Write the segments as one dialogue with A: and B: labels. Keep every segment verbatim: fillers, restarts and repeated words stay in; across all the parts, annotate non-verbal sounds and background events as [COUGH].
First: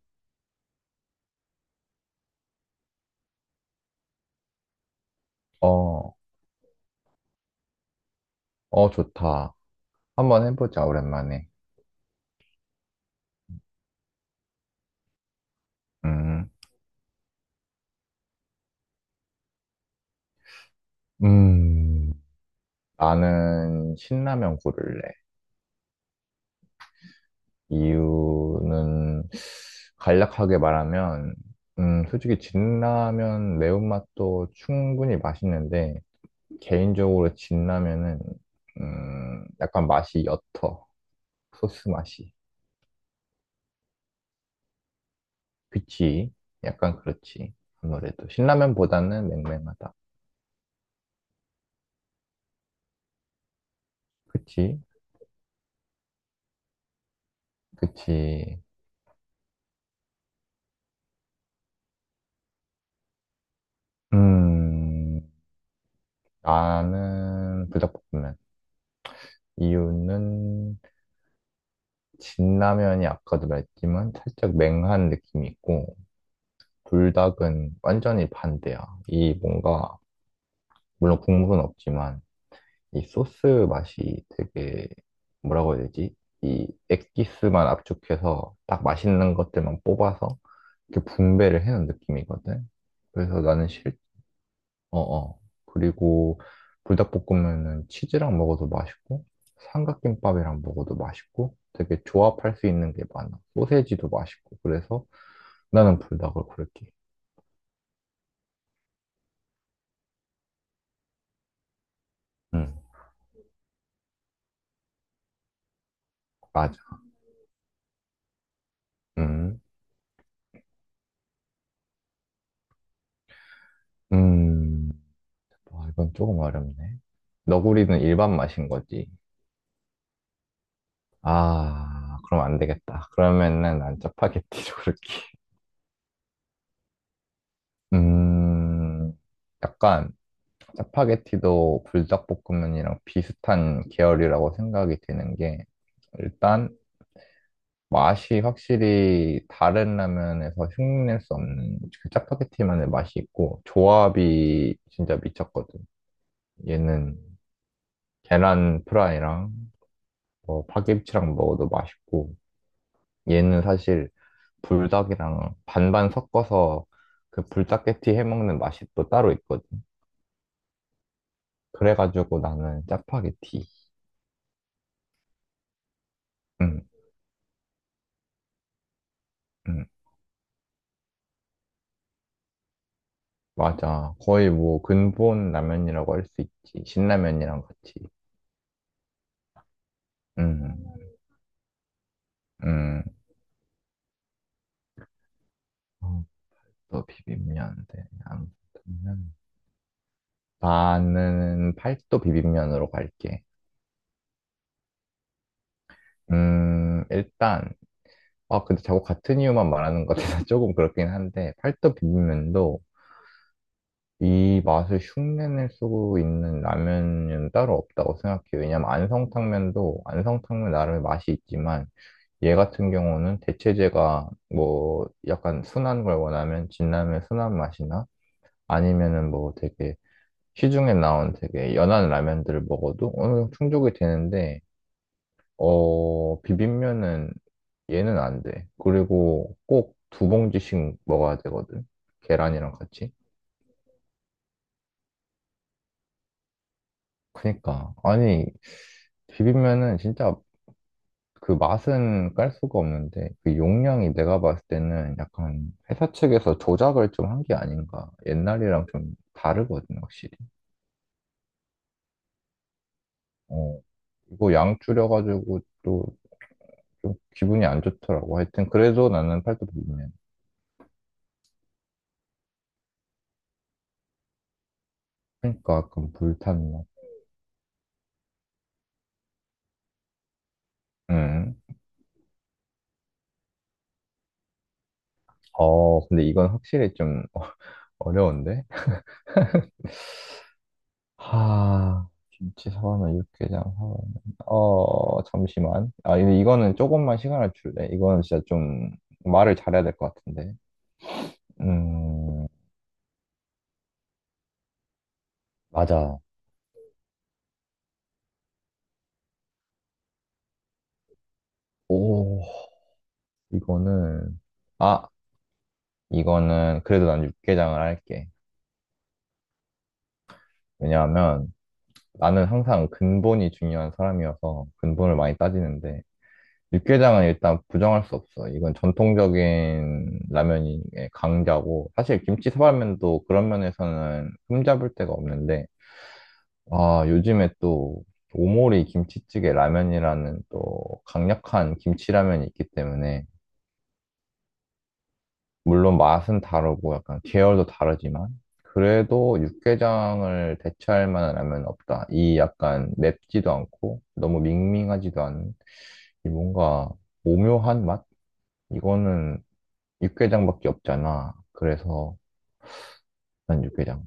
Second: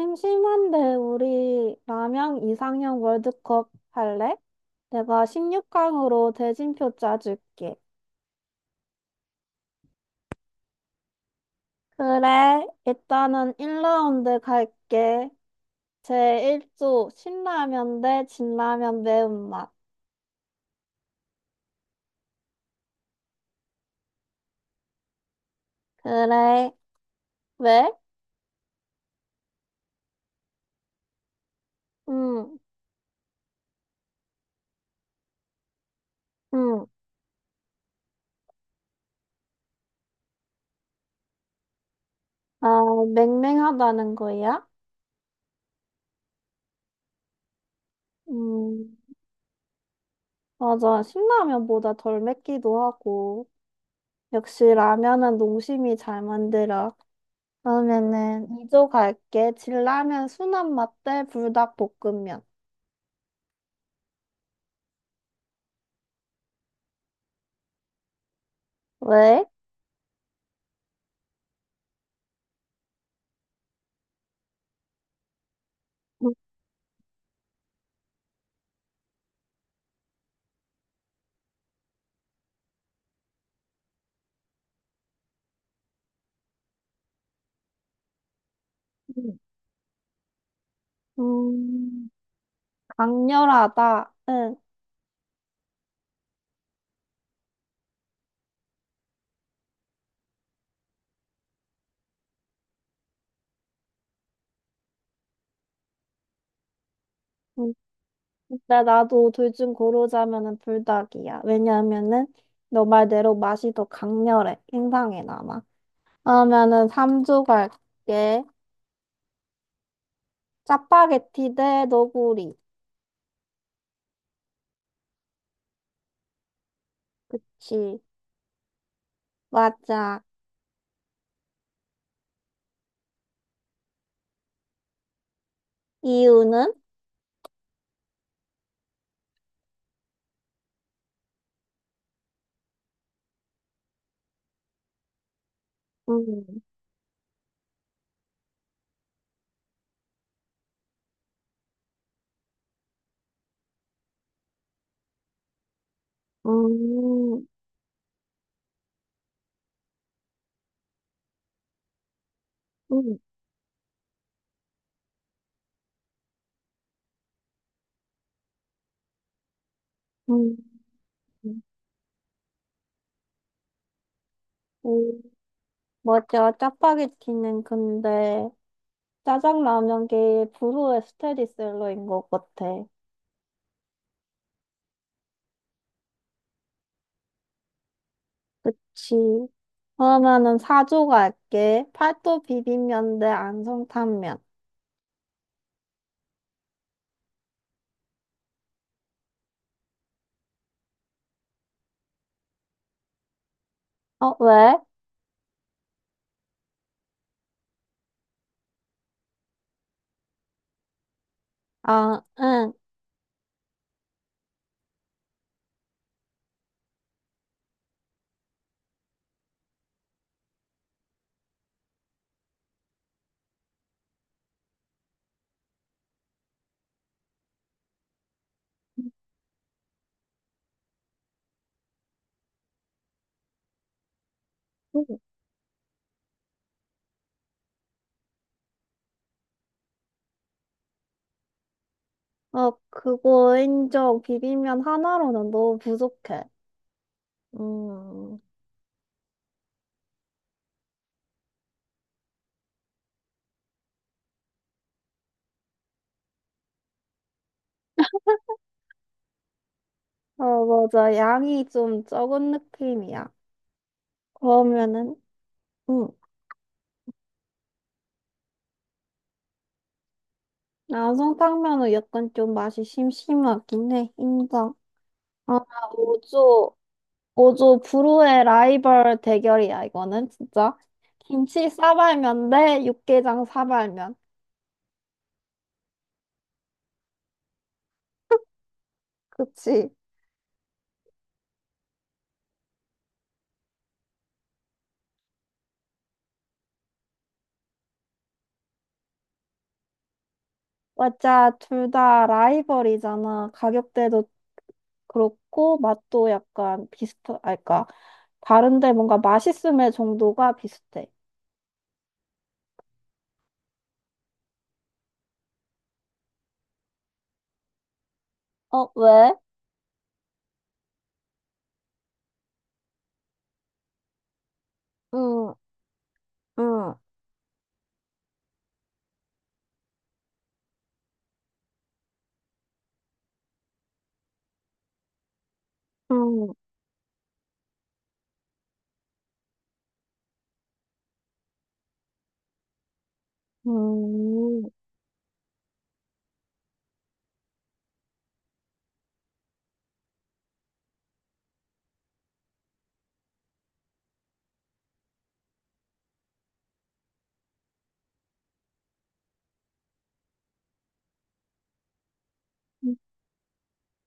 A: 심심한데 우리 남양 이상형 월드컵 할래? 내가
B: 어,
A: 십육 강으로 대진표 짜줄게.
B: 어, 좋다. 한번 해보자, 오랜만에.
A: 그래, 일단은 일 라운드 갈게.
B: 음,
A: 제일 조 신라면 대 진라면 매운맛.
B: 음, 나는 신라면 고를래.
A: 그래, 왜?
B: 이유는 간략하게 말하면, 음, 솔직히
A: 음,
B: 진라면 매운맛도 충분히 맛있는데,
A: 음,
B: 개인적으로 진라면은, 음, 약간 맛이 옅어. 소스 맛이.
A: 아, 맹맹하다는 거야?
B: 그치? 약간 그렇지. 아무래도.
A: 음,
B: 신라면보다는 맹맹하다.
A: 맞아. 신라면보다 덜 맵기도 하고. 역시
B: 그치?
A: 라면은 농심이 잘 만들어. 그러면은
B: 그치.
A: 이조 갈게. 진라면 순한 맛대 불닭볶음면.
B: 음, 나는 불닭볶음면.
A: 왜?
B: 이유는 진라면이 아까도 말했지만 살짝 맹한 느낌이 있고 불닭은 완전히 반대야. 이 뭔가 물론 국물은 없지만 이 소스 맛이 되게 뭐라고 해야 되지? 이 액기스만 압축해서 딱 맛있는
A: 음.
B: 것들만 뽑아서 이렇게 분배를 해놓은
A: 음,
B: 느낌이거든. 그래서 나는
A: 강렬하다. 응.
B: 어어. 그리고 불닭볶음면은 치즈랑 먹어도 맛있고, 삼각김밥이랑 먹어도 맛있고, 되게 조합할 수 있는 게 많아. 소세지도 맛있고. 그래서 나는 불닭을 고를게.
A: 음. 근데 나도 둘 중 고르자면은 불닭이야. 왜냐면은
B: 응,
A: 너 말대로 맛이 더 강렬해. 인상에 남아. 그러면은
B: 맞아.
A: 삼 조 갈게.
B: 음,
A: 짜파게티 대 너구리.
B: 음. 와, 이건 조금 어렵네.
A: 지.
B: 너구리는 일반 맛인 거지.
A: 맞아.
B: 아, 그럼 안 되겠다. 그러면은 난 짜파게티로 [LAUGHS] 고를게.
A: 이유는?
B: 음, 약간 짜파게티도 불닭볶음면이랑 비슷한 계열이라고 생각이 드는 게
A: 음.
B: 일단 맛이 확실히 다른 라면에서 흉내낼 수 없는 그 짜파게티만의 맛이 있고 조합이 진짜 미쳤거든. 얘는
A: 음.
B: 계란 프라이랑 뭐 파김치랑 먹어도 맛있고
A: 음.
B: 얘는 사실 불닭이랑 반반 섞어서 그 불닭게티 해먹는 맛이 또 따로 있거든. 그래가지고 나는 짜파게티.
A: 음. 맞아,
B: 응,
A: 짜파게티는 근데
B: 응.
A: 짜장라면계의 불후의 스테디셀러인 것 같아.
B: 맞아. 거의 뭐 근본 라면이라고 할 수 있지. 신라면이랑 같이.
A: 그치. 그러면은
B: 음,
A: 사조 갈게. 팔도
B: 음.
A: 비빔면 대 안성탕면.
B: 어, 또 비빔면인데. 아무튼 나는 팔도 비빔면으로 갈게.
A: 어, 왜?
B: 음, 일단 아 근데 자꾸 같은 이유만 말하는 것 같아서 [LAUGHS] 조금 그렇긴 한데 팔도
A: 아, 응.
B: 비빔면도 이 맛을 흉내낼 수 있는 라면은 따로 없다고 생각해요. 왜냐면 안성탕면도 안성탕면 나름의 맛이 있지만 얘 같은 경우는 대체제가 뭐 약간 순한 걸 원하면 진라면 순한 맛이나 아니면은 뭐 되게 시중에 나온 되게 연한 라면들을 먹어도 어느 정도 충족이 되는데 어 비빔면은 얘는 안 돼. 그리고 꼭 두 봉지씩 먹어야 되거든.
A: 어,
B: 계란이랑 같이.
A: 그거 인정. 비빔면 하나로는 너무 부족해.
B: 그니까
A: 음,
B: 아니 비빔면은 진짜 그 맛은 깔 수가 없는데 그 용량이 내가 봤을 때는 약간 회사 측에서 조작을 좀 한 게 아닌가. 옛날이랑 좀 다르거든, 확실히.
A: 어, 맞아. 양이 좀 적은 느낌이야.
B: 어. 이거 양
A: 그러면은,
B: 줄여가지고 또
A: 응.
B: 좀 기분이 안 좋더라고. 하여튼 그래도 나는 팔도 비빔면.
A: 안성탕면은 약간 좀 맛이 심심하긴 해. 인정. 아,
B: 그러니까 약간 불탄
A: 오 조,
B: 맛.
A: 오 조 불후의 라이벌 대결이야, 이거는, 진짜.
B: 음.
A: 김치 싸발면 대 육개장 사발면.
B: 어, 근데 이건 확실히 좀 [LAUGHS] 어려운데?
A: 그치.
B: 하, 김치 사발면 육개장 사발면. 어, 잠시만. 아, 근데 이거는 조금만 시간을 줄래. 이거는 진짜 좀 말을 잘해야 될 것 같은데.
A: 맞아, 둘 다
B: 음,
A: 라이벌이잖아. 가격대도 그렇고,
B: 맞아.
A: 맛도 약간 비슷하, 아, 그니까, 다른데 뭔가 맛있음의 정도가 비슷해.
B: 오, 이거는 아, 이거는 그래도 난 육개장을 할게.
A: 어, 왜?
B: 왜냐하면 나는 항상 근본이 중요한 사람이어서 근본을 많이
A: 응,
B: 따지는데
A: 응,
B: 육개장은 일단 부정할 수 없어. 이건 전통적인 라면의 강자고, 사실 김치 사발면도 그런 면에서는 흠잡을 데가 없는데,
A: 응,
B: 아, 요즘에 또 오모리 김치찌개 라면이라는 또 강력한 김치라면이 있기 때문에,
A: 응.
B: 물론 맛은 다르고 약간 계열도 다르지만, 그래도 육개장을 대체할 만한 라면은 없다. 이 약간 맵지도 않고, 너무 밍밍하지도 않은, 이 뭔가 오묘한 맛? 이거는 육개장밖에 없잖아. 그래서 난 육개장.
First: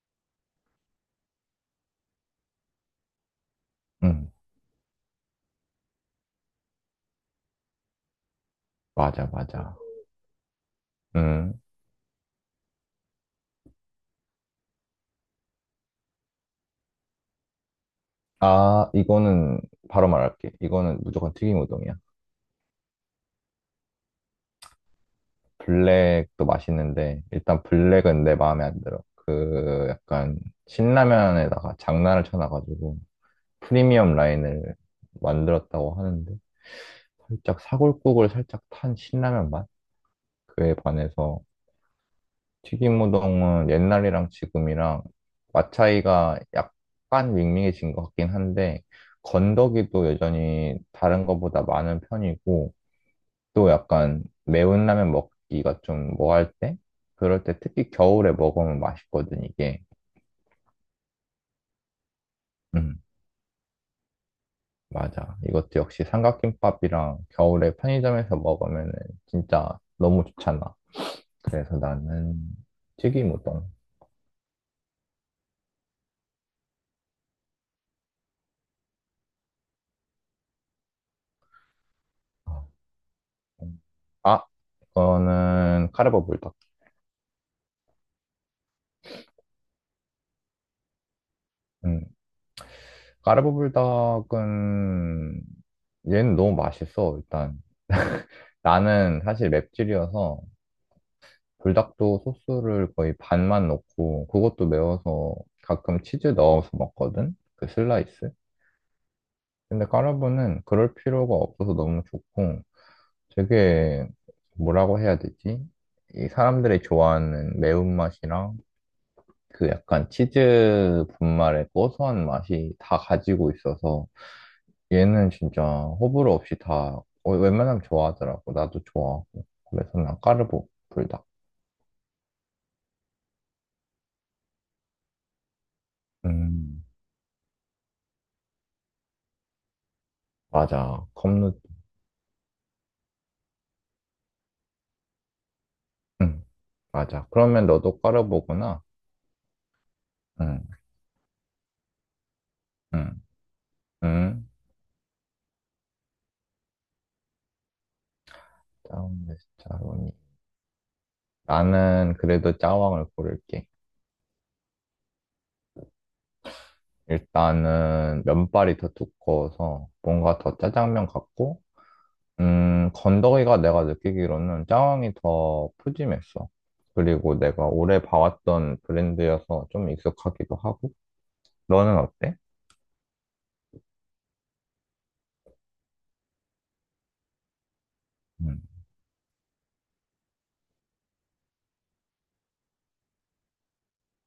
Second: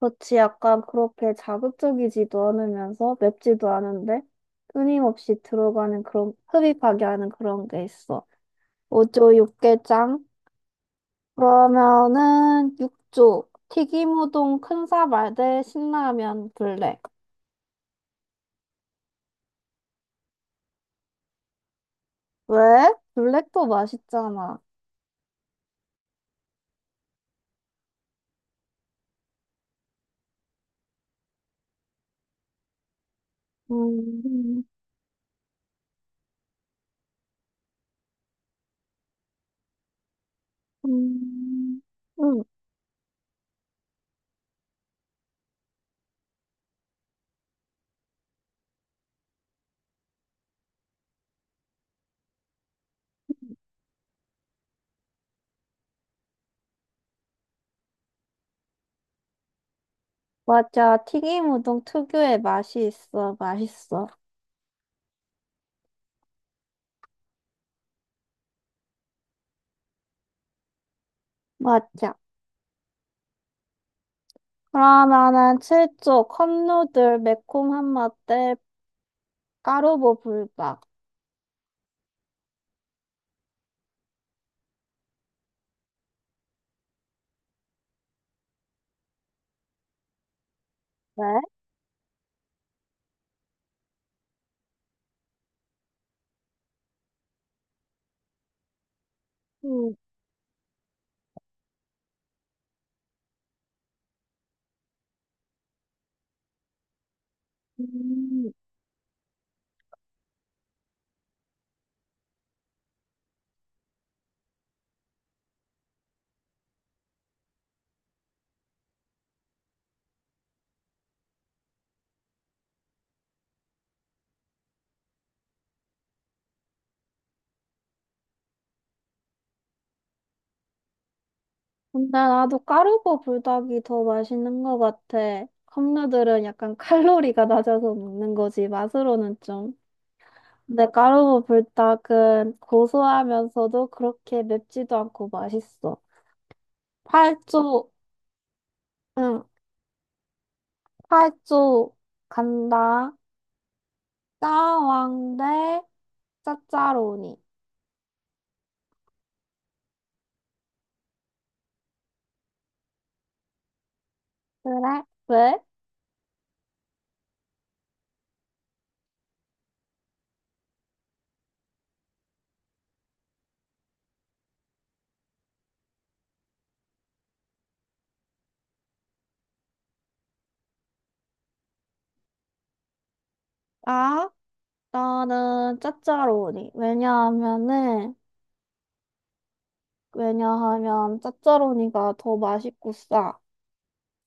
A: 그렇지, 약간 그렇게 자극적이지도 않으면서 맵지도 않은데
B: 응,
A: 끊임없이 들어가는 그런 흡입하게 하는 그런 게 있어.
B: 맞아,
A: 오 조
B: 맞아.
A: 육개장.
B: 응.
A: 그러면은 육 조 튀김 우동 큰 사발 대 신라면 블랙.
B: 아, 이거는 바로 말할게. 이거는 무조건 튀김 우동이야.
A: 왜? 블랙도 맛있잖아.
B: 블랙도 맛있는데 일단 블랙은 내 마음에 안 들어. 그 약간 신라면에다가 장난을 쳐놔가지고 프리미엄
A: 음,
B: 라인을 만들었다고 하는데 살짝 사골국을 살짝 탄 신라면 맛? 그에
A: 음,
B: 반해서
A: 음. 응,
B: 튀김우동은 옛날이랑 지금이랑 맛 차이가 약간 밍밍해진 것 같긴 한데, 건더기도 여전히 다른 것보다 많은 편이고, 또 약간 매운 라면 먹기가 좀 뭐할 때? 그럴 때 특히 겨울에 먹으면 맛있거든, 이게.
A: 맞아. 튀김 우동 특유의 맛이
B: 음,
A: 있어. 맛있어.
B: 맞아. 이것도 역시 삼각김밥이랑 겨울에 편의점에서 먹으면 진짜 너무 좋잖아. 그래서
A: 맞아.
B: 나는 튀김우동.
A: 그러면은 칠 조 컵누들 매콤한 맛대 까르보 불닭.
B: 아, 그거는 카르보 불닭.
A: 네?
B: 까르보불닭은 얘는 너무 맛있어, 일단. 나는 사실
A: 음,
B: 맵찔이어서 불닭도 소스를 거의 반만 넣고 그것도 매워서 가끔 치즈 넣어서 먹거든? 그 슬라이스?
A: 음.
B: 근데 까르보는 그럴 필요가 없어서 너무 좋고 되게 뭐라고 해야 되지? 이 사람들이 좋아하는 매운맛이랑 그 약간 치즈 분말의 고소한 맛이 다 가지고 있어서 얘는 진짜 호불호 없이 다 어, 웬만하면 좋아하더라고. 나도 좋아하고. 그래서 난 까르보 불닭.
A: 근데 나도 까르보 불닭이 더 맛있는 것 같아. 컵누들은 약간
B: 음,
A: 칼로리가 낮아서 먹는 거지, 맛으로는 좀. 근데
B: 맞아.
A: 까르보
B: 컵누.
A: 불닭은 고소하면서도 그렇게 맵지도 않고 맛있어.
B: 응, 맞아. 그러면
A: 팔 조,
B: 너도 까르보구나.
A: 응,
B: 응,
A: 팔 조 간다.
B: 응, 응.
A: 짜왕 대 짜짜로니.
B: 짜왕 네스짜로니 나는 그래도 짜왕을 고를게.
A: 그래? 왜?
B: 일단은 면발이 더 두꺼워서 뭔가 더 짜장면 같고 음, 건더기가 내가 느끼기로는 짜왕이 더 푸짐했어. 그리고 내가 오래 봐왔던 브랜드여서 좀 익숙하기도 하고. 너는 어때?
A: 아? 나는 짜짜로니. 왜냐하면은,
B: 음.
A: 왜냐하면 짜짜로니가 더 맛있고 싸.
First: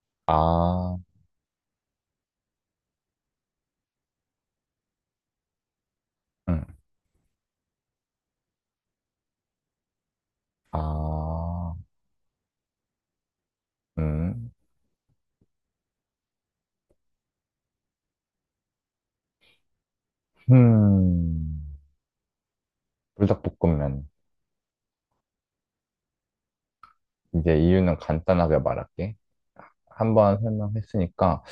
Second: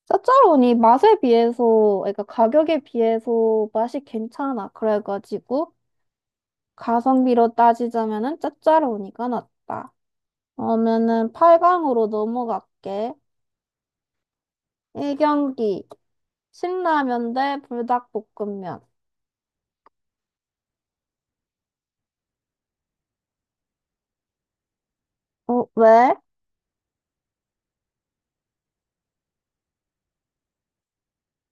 A: 짜짜로니
B: 아,
A: 맛에 비해서, 그러니까 가격에 비해서 맛이 괜찮아. 그래가지고
B: 음.
A: 가성비로 따지자면은 짜짜로니가 낫다. 그러면은
B: 아,
A: 팔 강으로 넘어갈게.
B: 음.
A: 일 경기. 신라면 대 불닭볶음면.
B: 음. 불닭볶음면.
A: 어, 왜?
B: 이제 이유는 간단하게 말할게. 한번 설명했으니까,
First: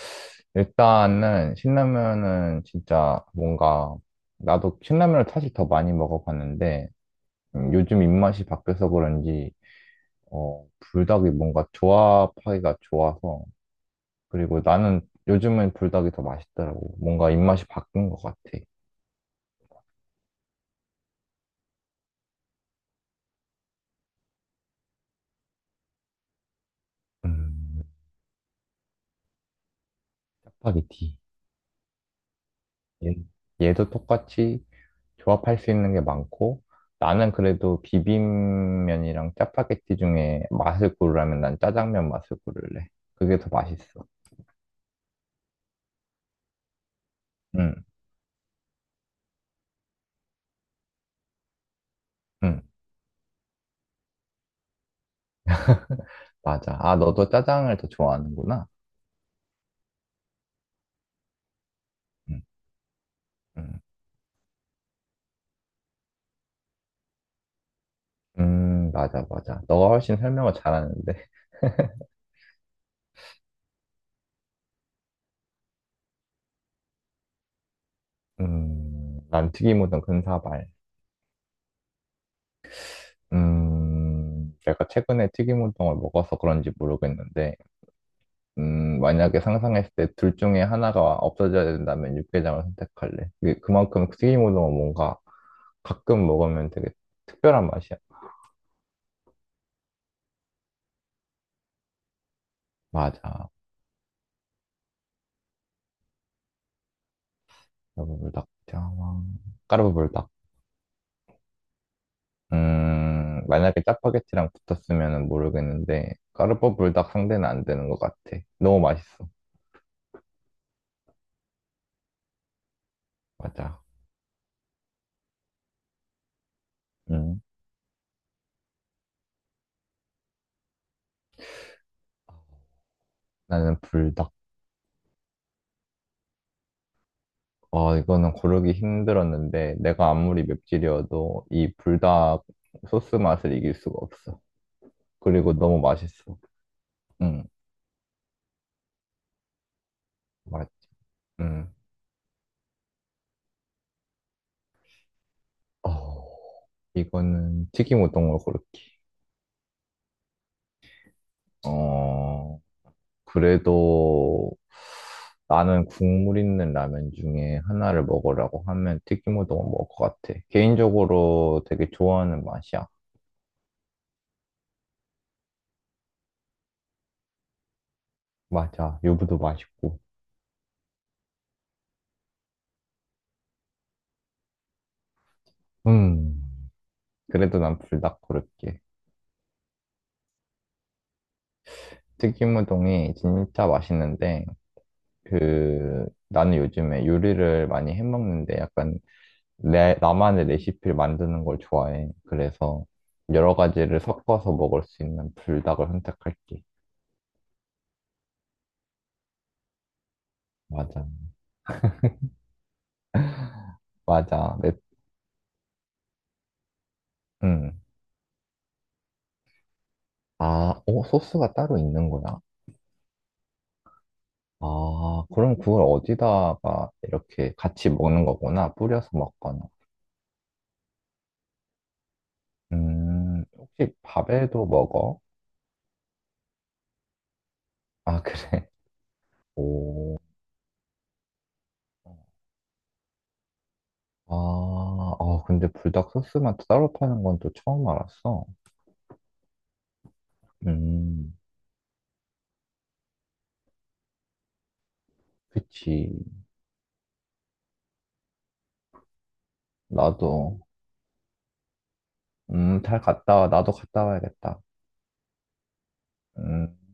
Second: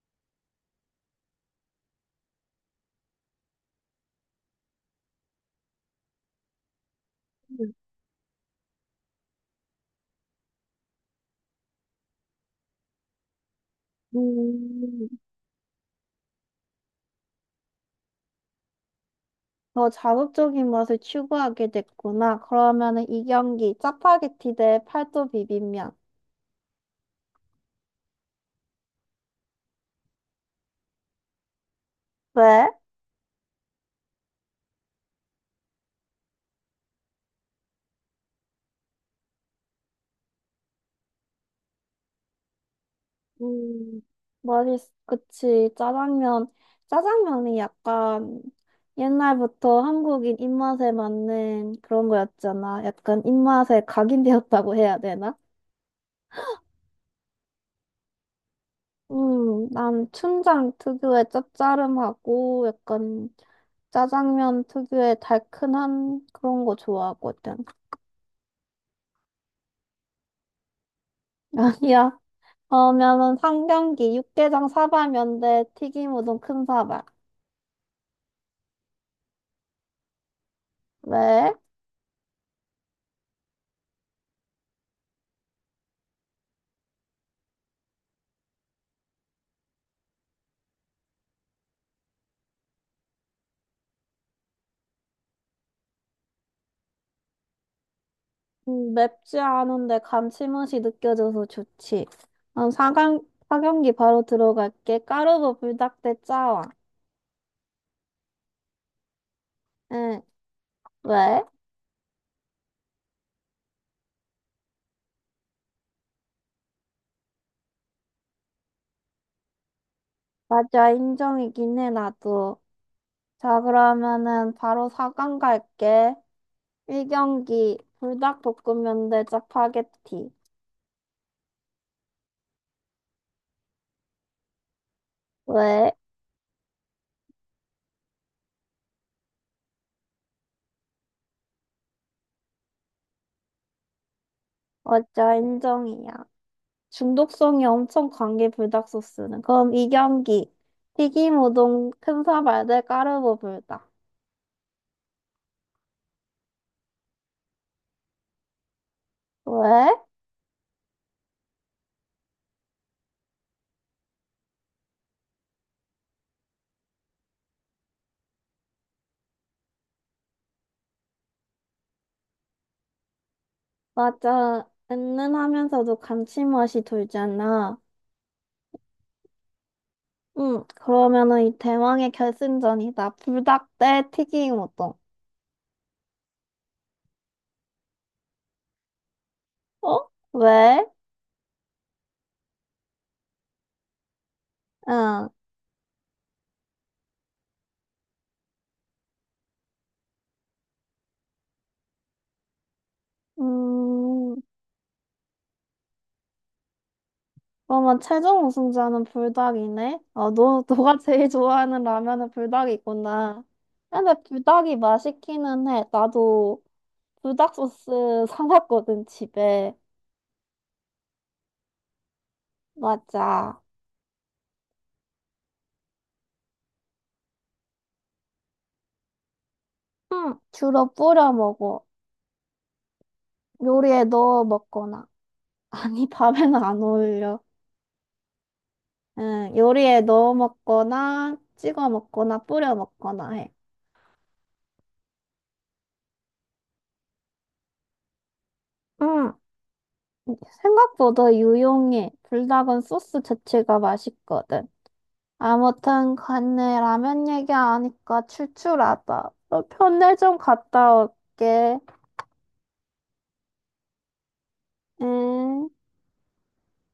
B: 일단은 신라면은 진짜 뭔가, 나도 신라면을 사실 더 많이 먹어봤는데, 음, 요즘 입맛이 바뀌어서 그런지, 어, 불닭이 뭔가 조합하기가 좋아서. 그리고 나는
A: 음.
B: 요즘엔 불닭이 더 맛있더라고. 뭔가 입맛이 바뀐 것 같아.
A: 더 자극적인 맛을 추구하게 됐구나. 그러면은 이 경기 짜파게티 대 팔도 비빔면.
B: 음, 짜파게티.
A: 왜?
B: 얘, 얘도 똑같이 조합할 수 있는 게 많고, 나는 그래도 비빔면이랑 짜파게티 중에 맛을 고르라면 난 짜장면 맛을 고를래. 그게 더
A: 음,
B: 맛있어.
A: 맛있, 그치. 짜장면. 짜장면이
B: 응,
A: 약간 옛날부터 한국인 입맛에 맞는 그런
B: 응,
A: 거였잖아. 약간 입맛에 각인되었다고 해야 되나?
B: 맞아. 아, 너도 짜장을 더 좋아하는구나.
A: 음, 난 춘장 특유의
B: 응,
A: 짭짜름하고 약간
B: 응.
A: 짜장면 특유의 달큰한 그런 거 좋아하거든.
B: 음, 맞아, 맞아. 너가 훨씬 설명을 잘하는데.
A: [LAUGHS] 아니야. 그러면은 상경기, 육개장 사발면대, 튀김 우동 큰 사발.
B: 음, 난 튀김우동 근사발.
A: 왜?
B: 음, 내가 최근에 튀김우동을 먹어서 그런지 모르겠는데, 음, 만약에 상상했을 때 둘 중에 하나가 없어져야 된다면 육개장을 선택할래. 그게 그만큼 튀김우동은 뭔가 가끔 먹으면 되게 특별한 맛이야.
A: 음, 맵지 않은데 감칠맛이 느껴져서 좋지. 음, 사강,
B: 맞아.
A: 사경기 바로 들어갈게. 까르보 불닭대 짜왕.
B: 까르보불닭, 장황.
A: 응,
B: 까르보불닭.
A: 왜?
B: 음, 만약에 짜파게티랑 붙었으면 모르겠는데, 까르보불닭 상대는 안 되는 것 같아. 너무 맛있어.
A: 맞아, 인정이긴 해, 나도. 자,
B: 맞아.
A: 그러면은 바로 사강 갈게.
B: 음.
A: 일경기 불닭볶음면대 짜파게티.
B: 나는 불닭.
A: 왜?
B: 아, 이거는 고르기 힘들었는데, 내가 아무리 맵찔이어도 이 불닭 소스 맛을 이길 수가 없어.
A: 맞아,
B: 그리고 너무
A: 인정이야.
B: 맛있어. 응,
A: 중독성이 엄청 강해 불닭 소스는. 그럼 이경기.
B: 맞지.
A: 튀김
B: 응.
A: 우동 큰사 발대 까르보 불닭.
B: 어, 이거는 튀김 우동으로 고를게.
A: 왜?
B: 어, 그래도 나는 국물 있는 라면 중에 하나를 먹으라고 하면 튀김 우동을 먹을 것 같아. 개인적으로 되게 좋아하는 맛이야.
A: 맞아. 은은하면서도 감칠맛이 돌잖아.
B: 맞아. 유부도 맛있고.
A: 응. 그러면은 이 대망의 결승전이다. 불닭 대 튀김 우동.
B: 음, 그래도 난 불닭 고를게.
A: 어? 왜?
B: 튀김우동이 진짜 맛있는데
A: 응.
B: 그 나는 요즘에 요리를 많이 해먹는데 약간 내 나만의 레시피를 만드는 걸 좋아해. 그래서 여러 가지를
A: 음.
B: 섞어서 먹을 수 있는 불닭을 선택할게.
A: 그러면 최종 우승자는 불닭이네. 어, 너 너가
B: 맞아.
A: 제일 좋아하는 라면은 불닭이구나. 근데
B: 맞아. 내,
A: 불닭이 맛있기는 해. 나도 불닭
B: 음.
A: 소스 사놨거든, 집에.
B: 아, 어, 소스가 따로 있는 거야?
A: 맞아.
B: 아, 그럼 그걸 어디다가 이렇게 같이 먹는 거구나. 뿌려서 먹거나.
A: 응, 주로 뿌려 먹어.
B: 음, 혹시
A: 요리에 넣어
B: 밥에도
A: 먹거나.
B: 먹어?
A: [LAUGHS] 아니, 밥에는 안 어울려.
B: 아, 그래.
A: 응,
B: [LAUGHS]
A: 요리에
B: 오.
A: 넣어 먹거나, 찍어 먹거나, 뿌려 먹거나 해.
B: 아, 아, 근데 불닭 소스만 따로 파는 건 또 처음 알았어.
A: 응, 생각보다
B: 음,
A: 유용해. 불닭은 소스 자체가 맛있거든.
B: 그치.
A: 아무튼 간에 라면 얘기 하니까 출출하다. 너 편의점
B: 나도,
A: 갔다 올게.
B: 음, 잘 갔다 와. 나도 갔다 와야겠다.
A: 응.
B: 음.